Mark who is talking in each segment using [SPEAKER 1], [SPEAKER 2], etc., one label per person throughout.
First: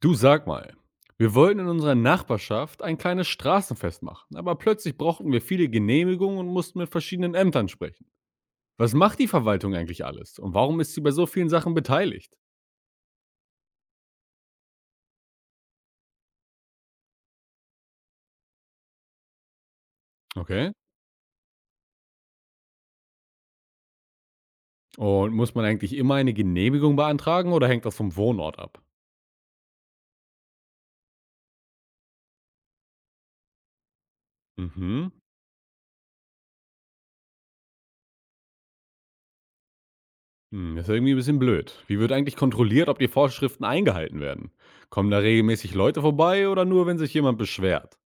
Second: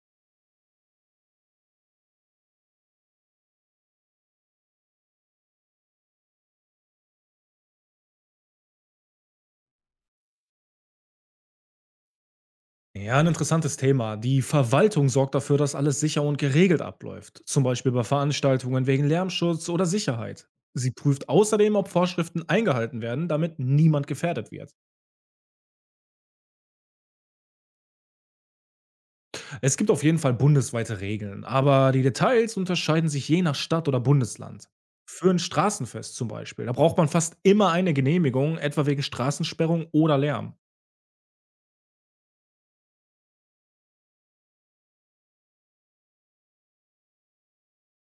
[SPEAKER 1] Du, sag mal, wir wollten in unserer Nachbarschaft ein kleines Straßenfest machen, aber plötzlich brauchten wir viele Genehmigungen und mussten mit verschiedenen Ämtern sprechen. Was macht die Verwaltung eigentlich alles und warum ist sie bei so vielen Sachen beteiligt?
[SPEAKER 2] Ja, ein interessantes Thema. Die Verwaltung sorgt dafür, dass alles sicher und geregelt abläuft, zum Beispiel bei Veranstaltungen wegen Lärmschutz oder Sicherheit.
[SPEAKER 1] Okay.
[SPEAKER 2] Sie prüft außerdem, ob Vorschriften eingehalten werden, damit niemand gefährdet wird.
[SPEAKER 1] Und muss man eigentlich immer eine Genehmigung beantragen oder hängt das vom Wohnort ab?
[SPEAKER 2] Es gibt auf jeden Fall bundesweite Regeln, aber die Details unterscheiden sich je nach Stadt oder Bundesland.
[SPEAKER 1] Mhm.
[SPEAKER 2] Für ein Straßenfest zum Beispiel, da braucht man fast immer eine Genehmigung, etwa wegen Straßensperrung oder Lärm.
[SPEAKER 1] Das ist irgendwie ein bisschen blöd. Wie wird eigentlich kontrolliert, ob die Vorschriften eingehalten werden? Kommen da regelmäßig Leute vorbei oder nur, wenn sich jemand beschwert?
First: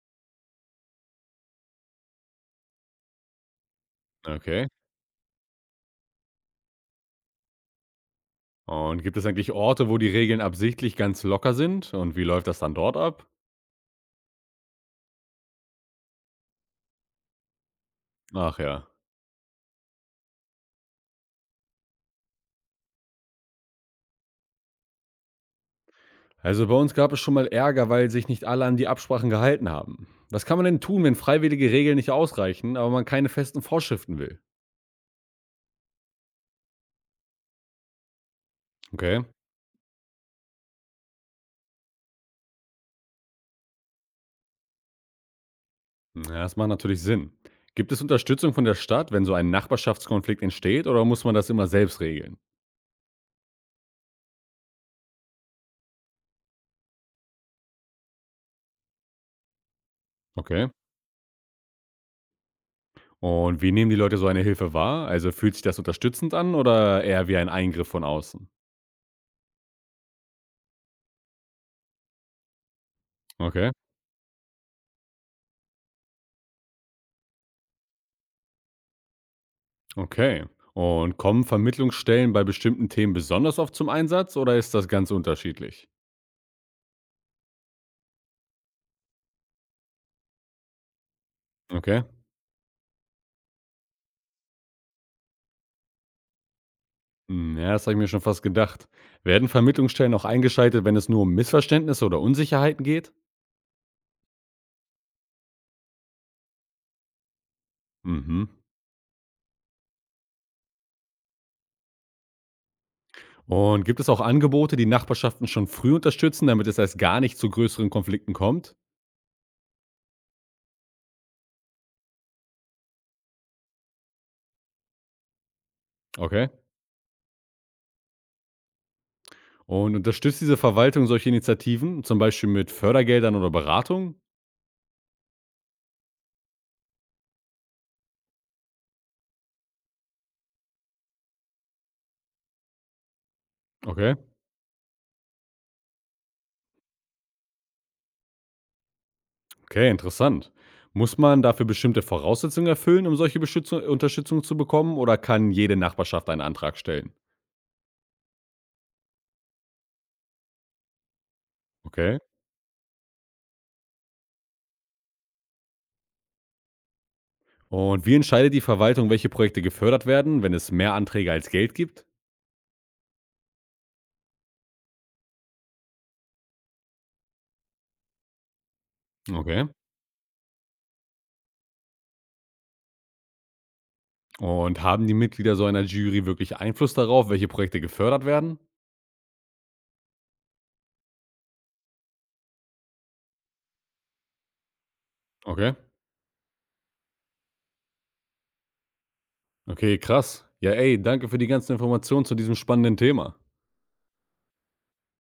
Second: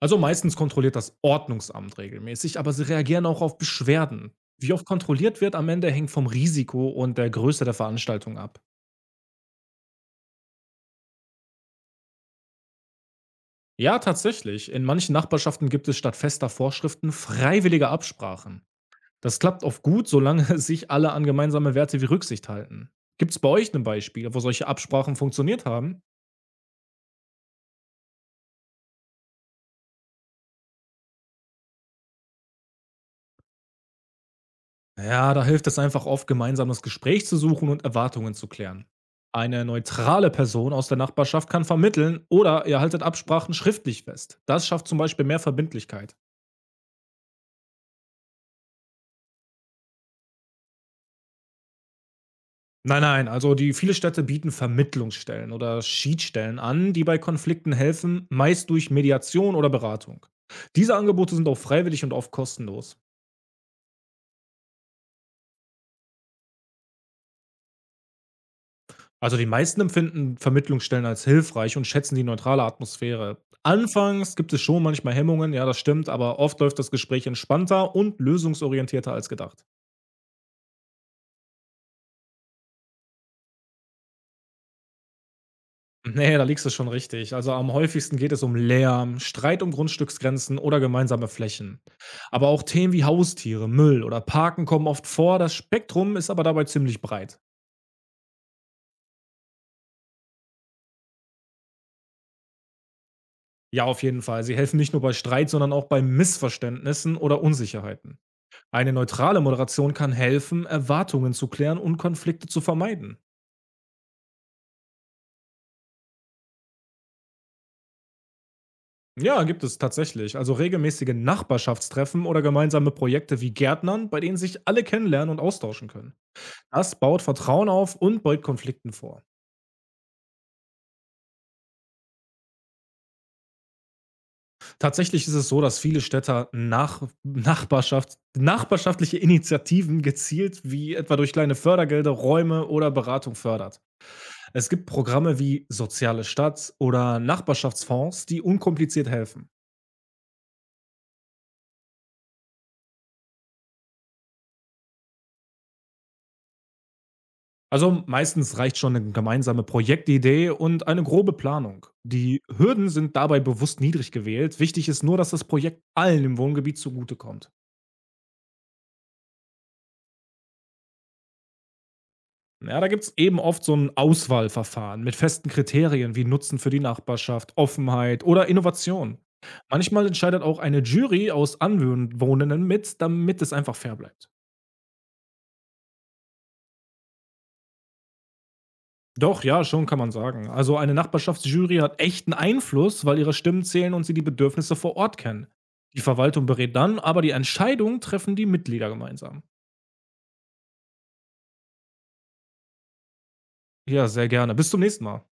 [SPEAKER 2] Also meistens kontrolliert das Ordnungsamt regelmäßig, aber sie reagieren auch auf Beschwerden.
[SPEAKER 1] Okay.
[SPEAKER 2] Wie oft kontrolliert wird am Ende hängt vom Risiko und der Größe der Veranstaltung ab.
[SPEAKER 1] Und gibt es eigentlich Orte, wo die Regeln absichtlich ganz locker sind? Und wie läuft das dann dort ab?
[SPEAKER 2] Ja, tatsächlich. In manchen Nachbarschaften gibt es statt fester Vorschriften freiwillige
[SPEAKER 1] Ach
[SPEAKER 2] Absprachen.
[SPEAKER 1] ja.
[SPEAKER 2] Das klappt oft gut, solange sich alle an gemeinsame Werte wie Rücksicht halten. Gibt es bei euch ein Beispiel, wo solche Absprachen funktioniert haben?
[SPEAKER 1] Also bei uns gab es schon mal Ärger, weil sich nicht alle an die Absprachen gehalten haben. Was kann man denn tun, wenn freiwillige Regeln nicht ausreichen, aber man keine festen Vorschriften will?
[SPEAKER 2] Ja, da hilft es einfach oft, gemeinsam das Gespräch zu suchen und Erwartungen zu klären.
[SPEAKER 1] Okay.
[SPEAKER 2] Eine neutrale Person aus der Nachbarschaft kann vermitteln oder ihr haltet Absprachen schriftlich fest. Das schafft zum Beispiel mehr Verbindlichkeit.
[SPEAKER 1] Ja, das macht natürlich Sinn. Gibt es Unterstützung von der Stadt, wenn so ein Nachbarschaftskonflikt entsteht, oder muss man das immer selbst regeln?
[SPEAKER 2] Nein, nein, also die viele Städte bieten Vermittlungsstellen oder Schiedsstellen an, die bei Konflikten helfen, meist durch Mediation oder Beratung.
[SPEAKER 1] Okay.
[SPEAKER 2] Diese Angebote sind auch freiwillig und oft kostenlos.
[SPEAKER 1] Und wie nehmen die Leute so eine Hilfe wahr? Also fühlt sich das unterstützend an oder eher wie ein Eingriff von außen?
[SPEAKER 2] Also, die meisten empfinden Vermittlungsstellen als hilfreich und schätzen die neutrale Atmosphäre.
[SPEAKER 1] Okay.
[SPEAKER 2] Anfangs gibt es schon manchmal Hemmungen, ja, das stimmt, aber oft läuft das Gespräch entspannter und lösungsorientierter als gedacht.
[SPEAKER 1] Okay. Und kommen Vermittlungsstellen bei bestimmten Themen besonders oft zum Einsatz oder ist das ganz unterschiedlich?
[SPEAKER 2] Nee, da liegst du schon richtig. Also am häufigsten geht es um Lärm, Streit um Grundstücksgrenzen oder gemeinsame Flächen.
[SPEAKER 1] Okay.
[SPEAKER 2] Aber auch Themen wie Haustiere, Müll oder Parken kommen oft vor. Das Spektrum ist aber dabei ziemlich breit.
[SPEAKER 1] Ja, das habe ich mir schon fast gedacht. Werden Vermittlungsstellen auch eingeschaltet, wenn es nur um Missverständnisse oder Unsicherheiten geht?
[SPEAKER 2] Ja, auf jeden Fall. Sie helfen nicht nur bei Streit, sondern auch bei Missverständnissen oder Unsicherheiten.
[SPEAKER 1] Mhm.
[SPEAKER 2] Eine neutrale Moderation kann helfen, Erwartungen zu klären und Konflikte zu vermeiden.
[SPEAKER 1] Und gibt es auch Angebote, die Nachbarschaften schon früh unterstützen, damit es erst gar nicht zu größeren Konflikten kommt?
[SPEAKER 2] Ja, gibt es tatsächlich. Also regelmäßige Nachbarschaftstreffen oder gemeinsame Projekte wie Gärtnern, bei denen sich alle kennenlernen und austauschen können.
[SPEAKER 1] Okay.
[SPEAKER 2] Das baut Vertrauen auf und beugt Konflikten vor.
[SPEAKER 1] Und unterstützt diese Verwaltung solche Initiativen, zum Beispiel mit Fördergeldern oder Beratung?
[SPEAKER 2] Tatsächlich ist es so, dass viele nachbarschaftliche Initiativen gezielt, wie etwa durch kleine Fördergelder, Räume oder Beratung fördert.
[SPEAKER 1] Okay.
[SPEAKER 2] Es gibt Programme wie Soziale Stadt oder Nachbarschaftsfonds, die unkompliziert helfen.
[SPEAKER 1] Okay, interessant. Muss man dafür bestimmte Voraussetzungen erfüllen, um solche Beschützu Unterstützung zu bekommen, oder kann jede Nachbarschaft einen Antrag stellen?
[SPEAKER 2] Also meistens reicht schon eine gemeinsame Projektidee und eine grobe Planung.
[SPEAKER 1] Okay.
[SPEAKER 2] Die Hürden sind dabei bewusst niedrig gewählt. Wichtig ist nur, dass das Projekt allen im Wohngebiet zugutekommt.
[SPEAKER 1] Und wie entscheidet die Verwaltung, welche Projekte gefördert werden, wenn es mehr Anträge als Geld gibt?
[SPEAKER 2] Ja, da gibt es eben oft so ein Auswahlverfahren mit festen Kriterien wie Nutzen für die Nachbarschaft, Offenheit oder Innovation.
[SPEAKER 1] Okay.
[SPEAKER 2] Manchmal entscheidet auch eine Jury aus Anwohnenden mit, damit es einfach fair bleibt.
[SPEAKER 1] Und haben die Mitglieder so einer Jury wirklich Einfluss darauf, welche Projekte gefördert werden?
[SPEAKER 2] Doch, ja, schon kann man sagen. Also eine Nachbarschaftsjury hat echten Einfluss, weil ihre Stimmen zählen und sie die Bedürfnisse vor Ort kennen.
[SPEAKER 1] Okay.
[SPEAKER 2] Die Verwaltung berät dann, aber die Entscheidung treffen die Mitglieder gemeinsam.
[SPEAKER 1] Okay, krass. Ja, ey, danke für die ganzen Informationen zu diesem spannenden Thema.
[SPEAKER 2] Ja, sehr gerne. Bis zum nächsten Mal.